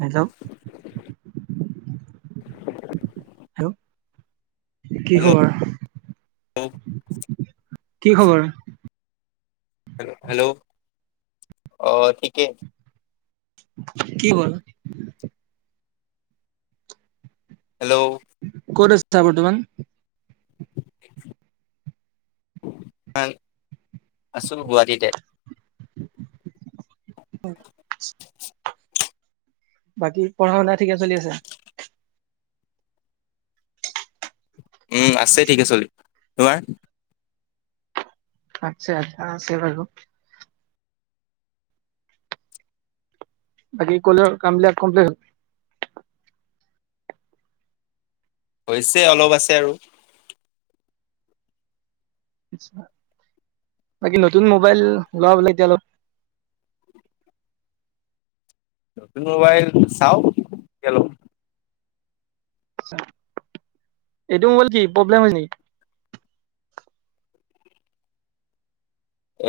Hello hello ' hello কি hello খবৰ? [unintelligible] কি খবৰ। হেল্ল হেল্ল' অ ঠিকে। কি ব। হেল্ল'। ক'ত আছা বৰ্তমান। আছো গুৱাটীতে। হয়। বাকী পঢ়া শুনা ঠিকে চলি আছে? উম আছে ঠিক আছে থিকে চলি তোমাৰ আছা আ আছে বাৰু বাকী কলেজৰ কামবিলাক কমপ্লিট হল। হৈছে অলপ আছে আৰু বাকী নতুন মোবাইল লোৱা বোলে এতিয়া অলপ, [inaudible] নতুন মোবাইল চাও গেলো। এইটো মোবাইল কি প্ৰব্লেম হয় নেকি?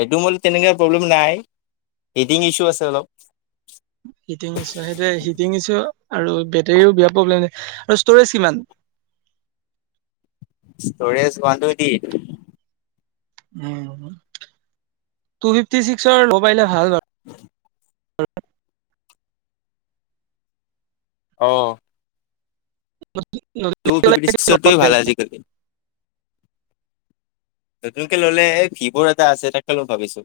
এইটো মোবাইল তেনেকুৱা প্ৰব্লেম নাই হিটিং ইছু আছে অলপ। তিনিচ আৰু বেটেৰীও বেয়া প্ৰব্লেম আৰু ষ্ট'ৰেজ কিমান? [inaudible] ইষ্টৰেজ ওৱান টোৱেনটি উ টু ফিফটি চিক্সৰ মোবাইল ভাল [unintelligible] হয়। অ' টু ফিফটি ছিক্সৰ ভাল আজিকালি। নতুনকে ললে এই ভিভ' এটা আছে তাকে লম ভাবিছোঁ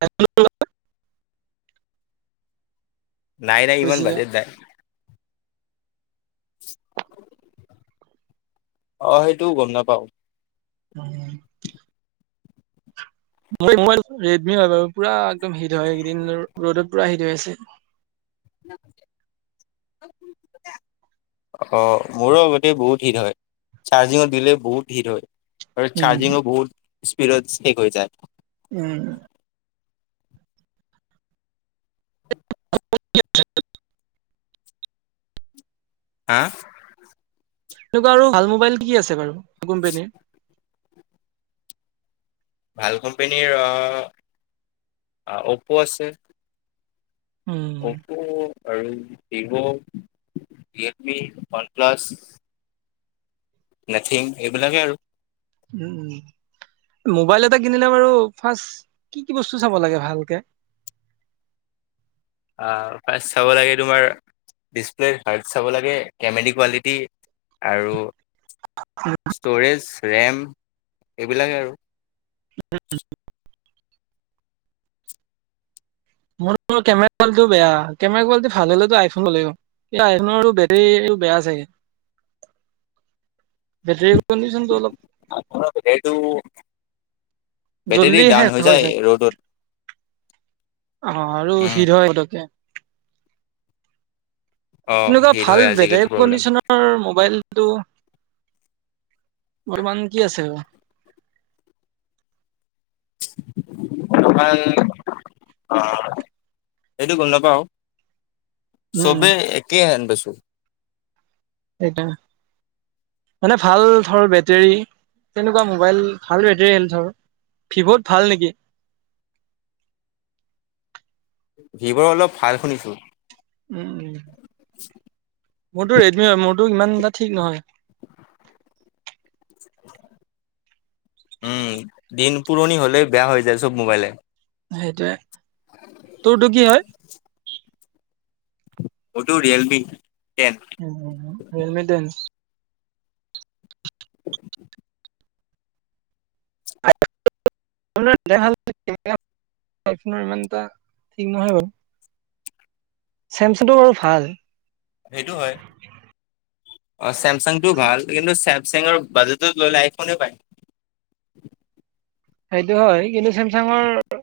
আ। নাই নাই ইমান বাজেত নাই। [unintelligible] অ সেইটোও গম নাপাওঁ। উম্ মই ৰেডমি হয় বাৰু পুৰা একদম হিট হয় এইদিন ৰ'দত পুৰা শীত হৈ আছে। ন্ [unintelligible] অ মোৰো গোটেই বহুত হিট হয় চাৰ্জিঙত দিলে বহুত হীট হয়। আৰু উম চাৰ্জিঙো বহুত স্পিডৰ স্ৰিট হৈ যায়। উম ত ত ত্ হা! এনেকোৱা আৰু ভাল মোবাইলটো কি আছে বাৰু কোম্পানীৰ। ভাল কোম্পানীৰ অপ' আছে। উম, অপ' আৰু Vivo Realme one plus. Nothing এইবিলাকে আৰু উম উম মোবাইল এটা কিনিলে বাৰু ফাৰ্ষ্ট কি কি বস্তু চাব লাগে ভালকে? [inaudible] আহ ফাৰ্ষ্ট চাব লাগে তোমাৰ ডিচপ্লে হাৰ্ট চাব লাগে কেমেৰি কোৱালিটি আৰু ষ্ট'ৰেজ, ৰেম এইবিলাকে আৰু [unintelligible] মোৰ কেমেৰা কোৱালিটিও বেয়া কেমেৰা কোৱালিটি ভাল হলেতো আইফোন ললে হ'ল। এই আইফনৰটো বেটৰীটো বেয়া চাগে। বেটৰি কনডিচন তো অলপ বেটেৰীটো বেটেৰী জল্দি ডাউন শেষ হৈ যায়। ৰ'দত অ আৰু হৃদ হয় পতকে অ' তেনেকোৱা হিট ভাল হয় বেটৰী আজিকালি প্ৰব্লেম কণ্ডিচনৰ মোবাইলটো বৰ্তমান কি আছে? [unintelligible] আ অ এইটো গম নাপাও। উম, চবে একে হেন বেছো। সেইটো মানে ভাল ধৰ বেটেৰী তেনেকুৱা মোবাইল ভাল বেটৰী হেলঠৰ ভিৱত ভাল নেকি? ভিভ অলপ ভাল শুনিছো। উম উম মোৰতো ৰেডমি হয় মোৰতো ইমান এটা ঠিক নহয়। উম দিন পুৰণি হলে বেয়া হৈ যায় চব মোবাইলে। সেইটোৱে। তোৰতো কি হয়? মোটো ৰিয়েলমি টেন উ হেলমেডেনছ [unintelligible] [unintelligible] চেমচাংটো বাৰু ভাল। সেইটো হয়। অ চেমচাংটোও ভাল কিন্তু চেমচাঙৰ বাজেটত ল'লে আইফোনে পায়। সেইটো হয় কিন্তু চেমচাঙৰ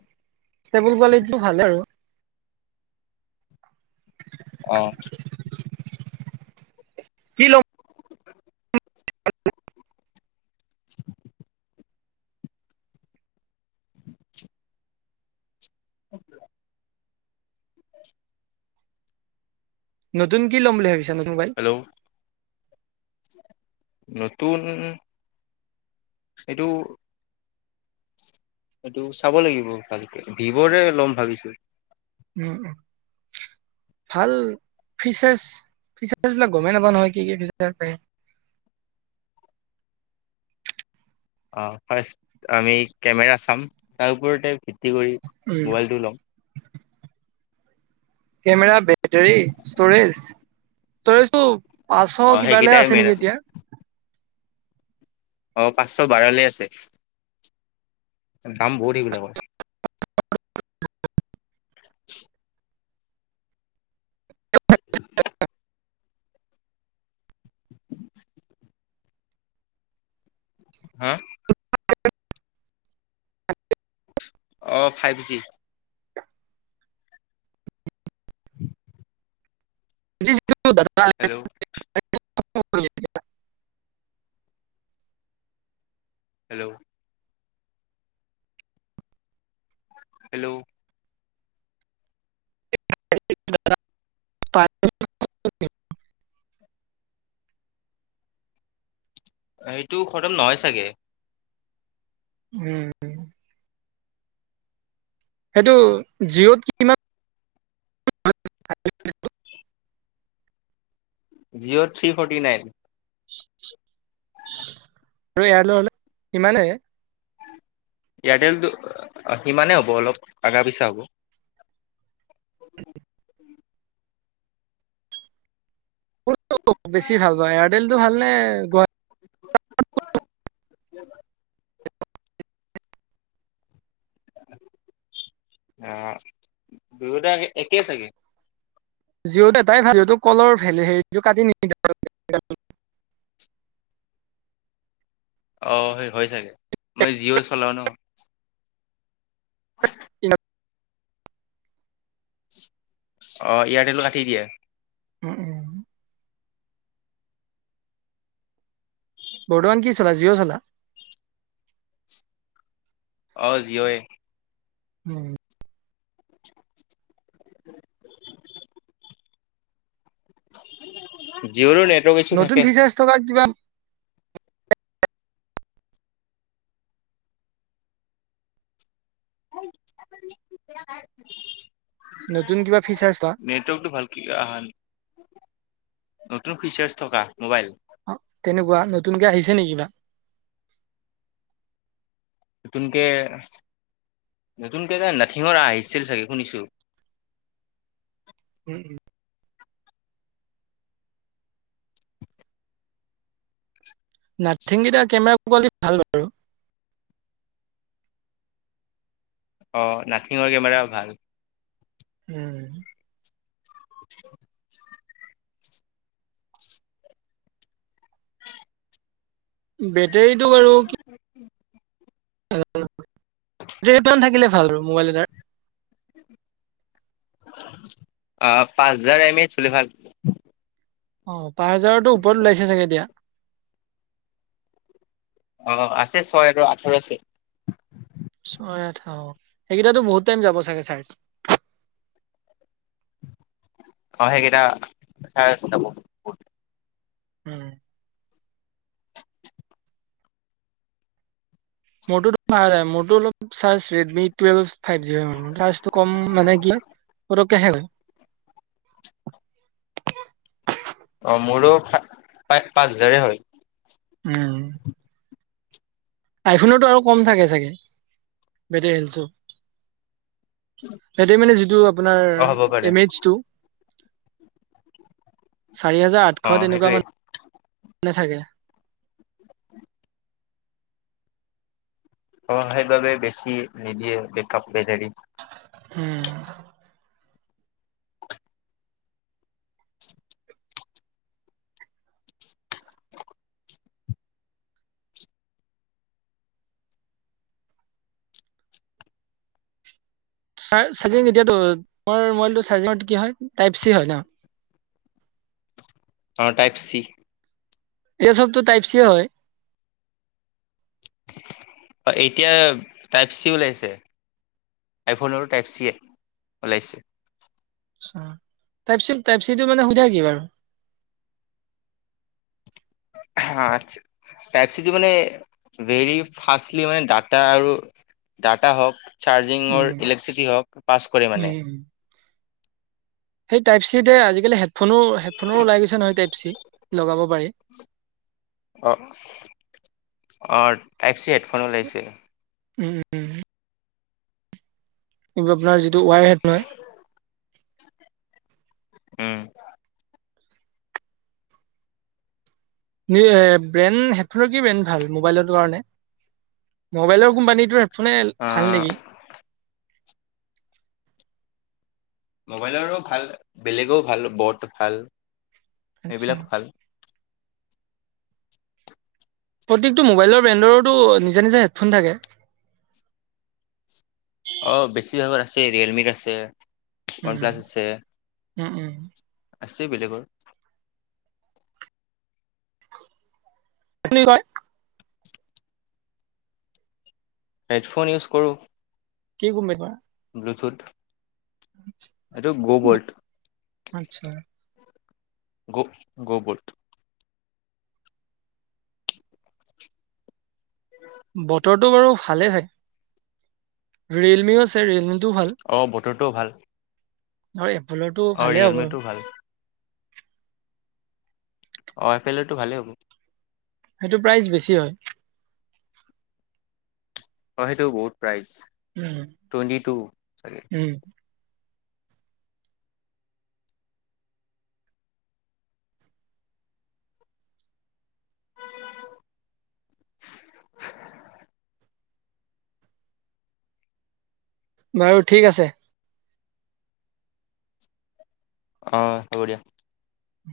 ষ্টেবুল কোৱালিটিটো ভাল আৰু। [unintelligible] অ [inaudible] কি ল [inaudible] [inaudible] [inaudible] নতুন কি ল'ম বুলি ভাবিছা নত- হেল্ল' নতুন এইটো সেটো চাব লাগিব ভালকে ভিভৰে লম ভাবিছোঁ। উম উ ভাল [unintelligible] ফিচাৰ ফিচাৰ বিলাক গমেই নাপা নহয় কি কি ফিচাৰ থাকে। [unintelligible] [inaudible] অ ফাৰ্ষ্ট আমি কেমেৰা চাম তাৰ ওপৰতে তি কৰি উম মোবাইলটো লম। [unintelligible] কেমেৰা বেটৰি ষ্টৰেজ তইতো। [unintelligible] অ পাছশ কিবালে সেইকেইটাই আছে মেইন এতিয়া। অ পাঁচশ বাৰলৈ আছে দাম বহুত সেইবিলাকৰ। । [inaudible] । [inaudible] সা। অঁ five G.. [inaudible] . [unintelligible] [unintelligible] Hello [inaudible] hello. Hello. [unintelligible] [inaudible] এইটো খতম নহয় চাগে। উম। সেইটো জিঅ'ত কিমান। [unintelligible] [inaudible] জিঅ' থ্ৰী ফৰ্টি নাইন [unintelligible] আৰু ইয়াৰ লগ সমানেই [unintelligible] এয়াৰটেলটো সিমানেই। [unintelligible] । [unintelligible] [inaudible] বেছি ভাল পাওঁ এয়াৰটেলটো ভালনে গুৱাহাট। [unintelligible] । [inaudible] অ দুইটা একেই চাগে [unintelligible] যিঅত তটাই ভ যিহতটো কলৰ হেৰিটো কাটি নেকি ত। [unintelligible] [inaudible] অ সেই হয় চাগে মই জিঅ' চলাও ন। কি [unintelligible] অ ইয়াতেলটো কাটি দিয়ে [unintelligible] উম উম। [unintelligible] বৰ্তমান কি চলা জিঅ' চলা। অ জিঅ। উম [unintelligible] [unintelligible] [inaudible] জিঅ নেট। নতুন ফিচাৰছ থকা কিবা। [unintelligible] নতুন কিবা ফিচাৰ্চ [inaudible] নেটৱৰ্কটো ভালকে অহা নাই। নতুন ফিচাৰ্চ থকা মোবাইল। অ তেনেকুৱা নতুনকে আহিছে নেকি বা। নতুনকে নতুনকে। । [inaudible] নাথিংকেইটাৰ। অ নাখিঙৰ কেমেৰা ভাল। হম। । [unintelligible] বেটেৰীটো বাৰু কি। প্ থাকিলে ভাল আৰু মোবাইল এটাৰ আহ পাঁচ হাজাৰ এম এ চলে ভাল। অ পাৰ হাজাৰো ওপৰত ওলাইছে। অ আছে ছয় আৰু আঠৰ আছে। ছয় আঠ অ সেইকেইটো বহুত টাইম যাব চাগে চাৰ্জ [unintelligible] অ সেইকেইটা চাৰ্জ যাব বহুত উম মোৰটোতো ভাল হয় মোৰটো অলপ ৰেড মি টো ফাইব জি হয় চাৰ্জেটো কম মানে কি হয় পতকে শেষ হয়। অঁ মোৰো পা পাঁচ হেজাৰে হয়। উম আইফনতো আৰু কম থাকে চাগে মেটেৰীয়েলটো সেটো মানে যিটো অ', হ'ব আপোনাৰ পাৰে এমেজটো। চাৰি হাজাৰ আঠশ অ', তেনেকুৱা সেইটোৱে মান নেথাকে- অ সেইবাবে বেছি নিদিয়ে বেকআপ [unintelligible] উম চাৰ্জ চাৰ্জিও এতিয়া তোমাৰ মবাইলটো চাৰ্জিঙ কি হয় টাইপ চি হয় ন অ টাইপ চি এই চবটো টাইপ চি হয়। এতিয়া টাইপ চি ওলাইছে। আইফনৰো টাইপ চি এ ওলাইছে টাইপ চিটো মানে সোধা কি বাৰু- হা তাইপছিটোি মানে। ভেৰি ফাষ্টলি মানে ডাটা আৰু ডাটা হওক- চাৰ্জিঙৰ উম ইলেক্ট্ৰিচিটি হওক পাছ কৰে মানে। উম সেই টাইপ চিতে আজিকালি হেডফোনো হেডফোনো ওলাই গৈছে নহয় টাইপ চি লগাব পাৰি অঁ অঁ টাইপচি হেডফোন ওলাইছে উম উম- কি আপোনাৰ যিটো ৱাই হেড নহয়। উম এ ব্ৰেণ্ড হেডফোনৰ কি ব্ৰেণ্ড ভাল মোবাইলৰ কাৰণে। মোবাইলৰ কোম্পানীটোৰ হেডফোনে ভাল অ', নেকি। মোবাইলৰো ভাল বেলেগো ভাল বত ভাল- আচ্ছা এইবিলাক ভাল। প্ৰত্যেকটো মোবাইলৰ ব্ৰেণ্ডৰো টো নিজা নিজা হেডফোন থাকে। অ বেছিভাগত আছে ৰিয়েলমিত আছে ওৱান উম প্লাছ আছে উম উম- আছে বেলেগৰ, - কি বুলি কয়। হেডফোন ইউজ কৰোঁ। কি কোম্পানিৰ হয়। ব্লুটুথ এইটো গ' বু বল্ট আচ্ছা গ গবুট বতৰটো বাৰু ভালে হয়। ৰিয়েলমিও ৰিয়েলমিটোও ভাল অ বতৰটোও ভাল- আৰু এপ'লৰটো অঁ ভালে হ'ব ৰিয়েলমিটো ভাল অ এফালেটো ভালেই হ'ব সেইটো প্ৰাইচ বেছি হয় অ সেইটো বহুত প্ৰাইজ উম টুৱেণ্টি টু চাগে উম [unintelligible] বাৰু ঠিক আছে। অ হ'ব দিয়া। উ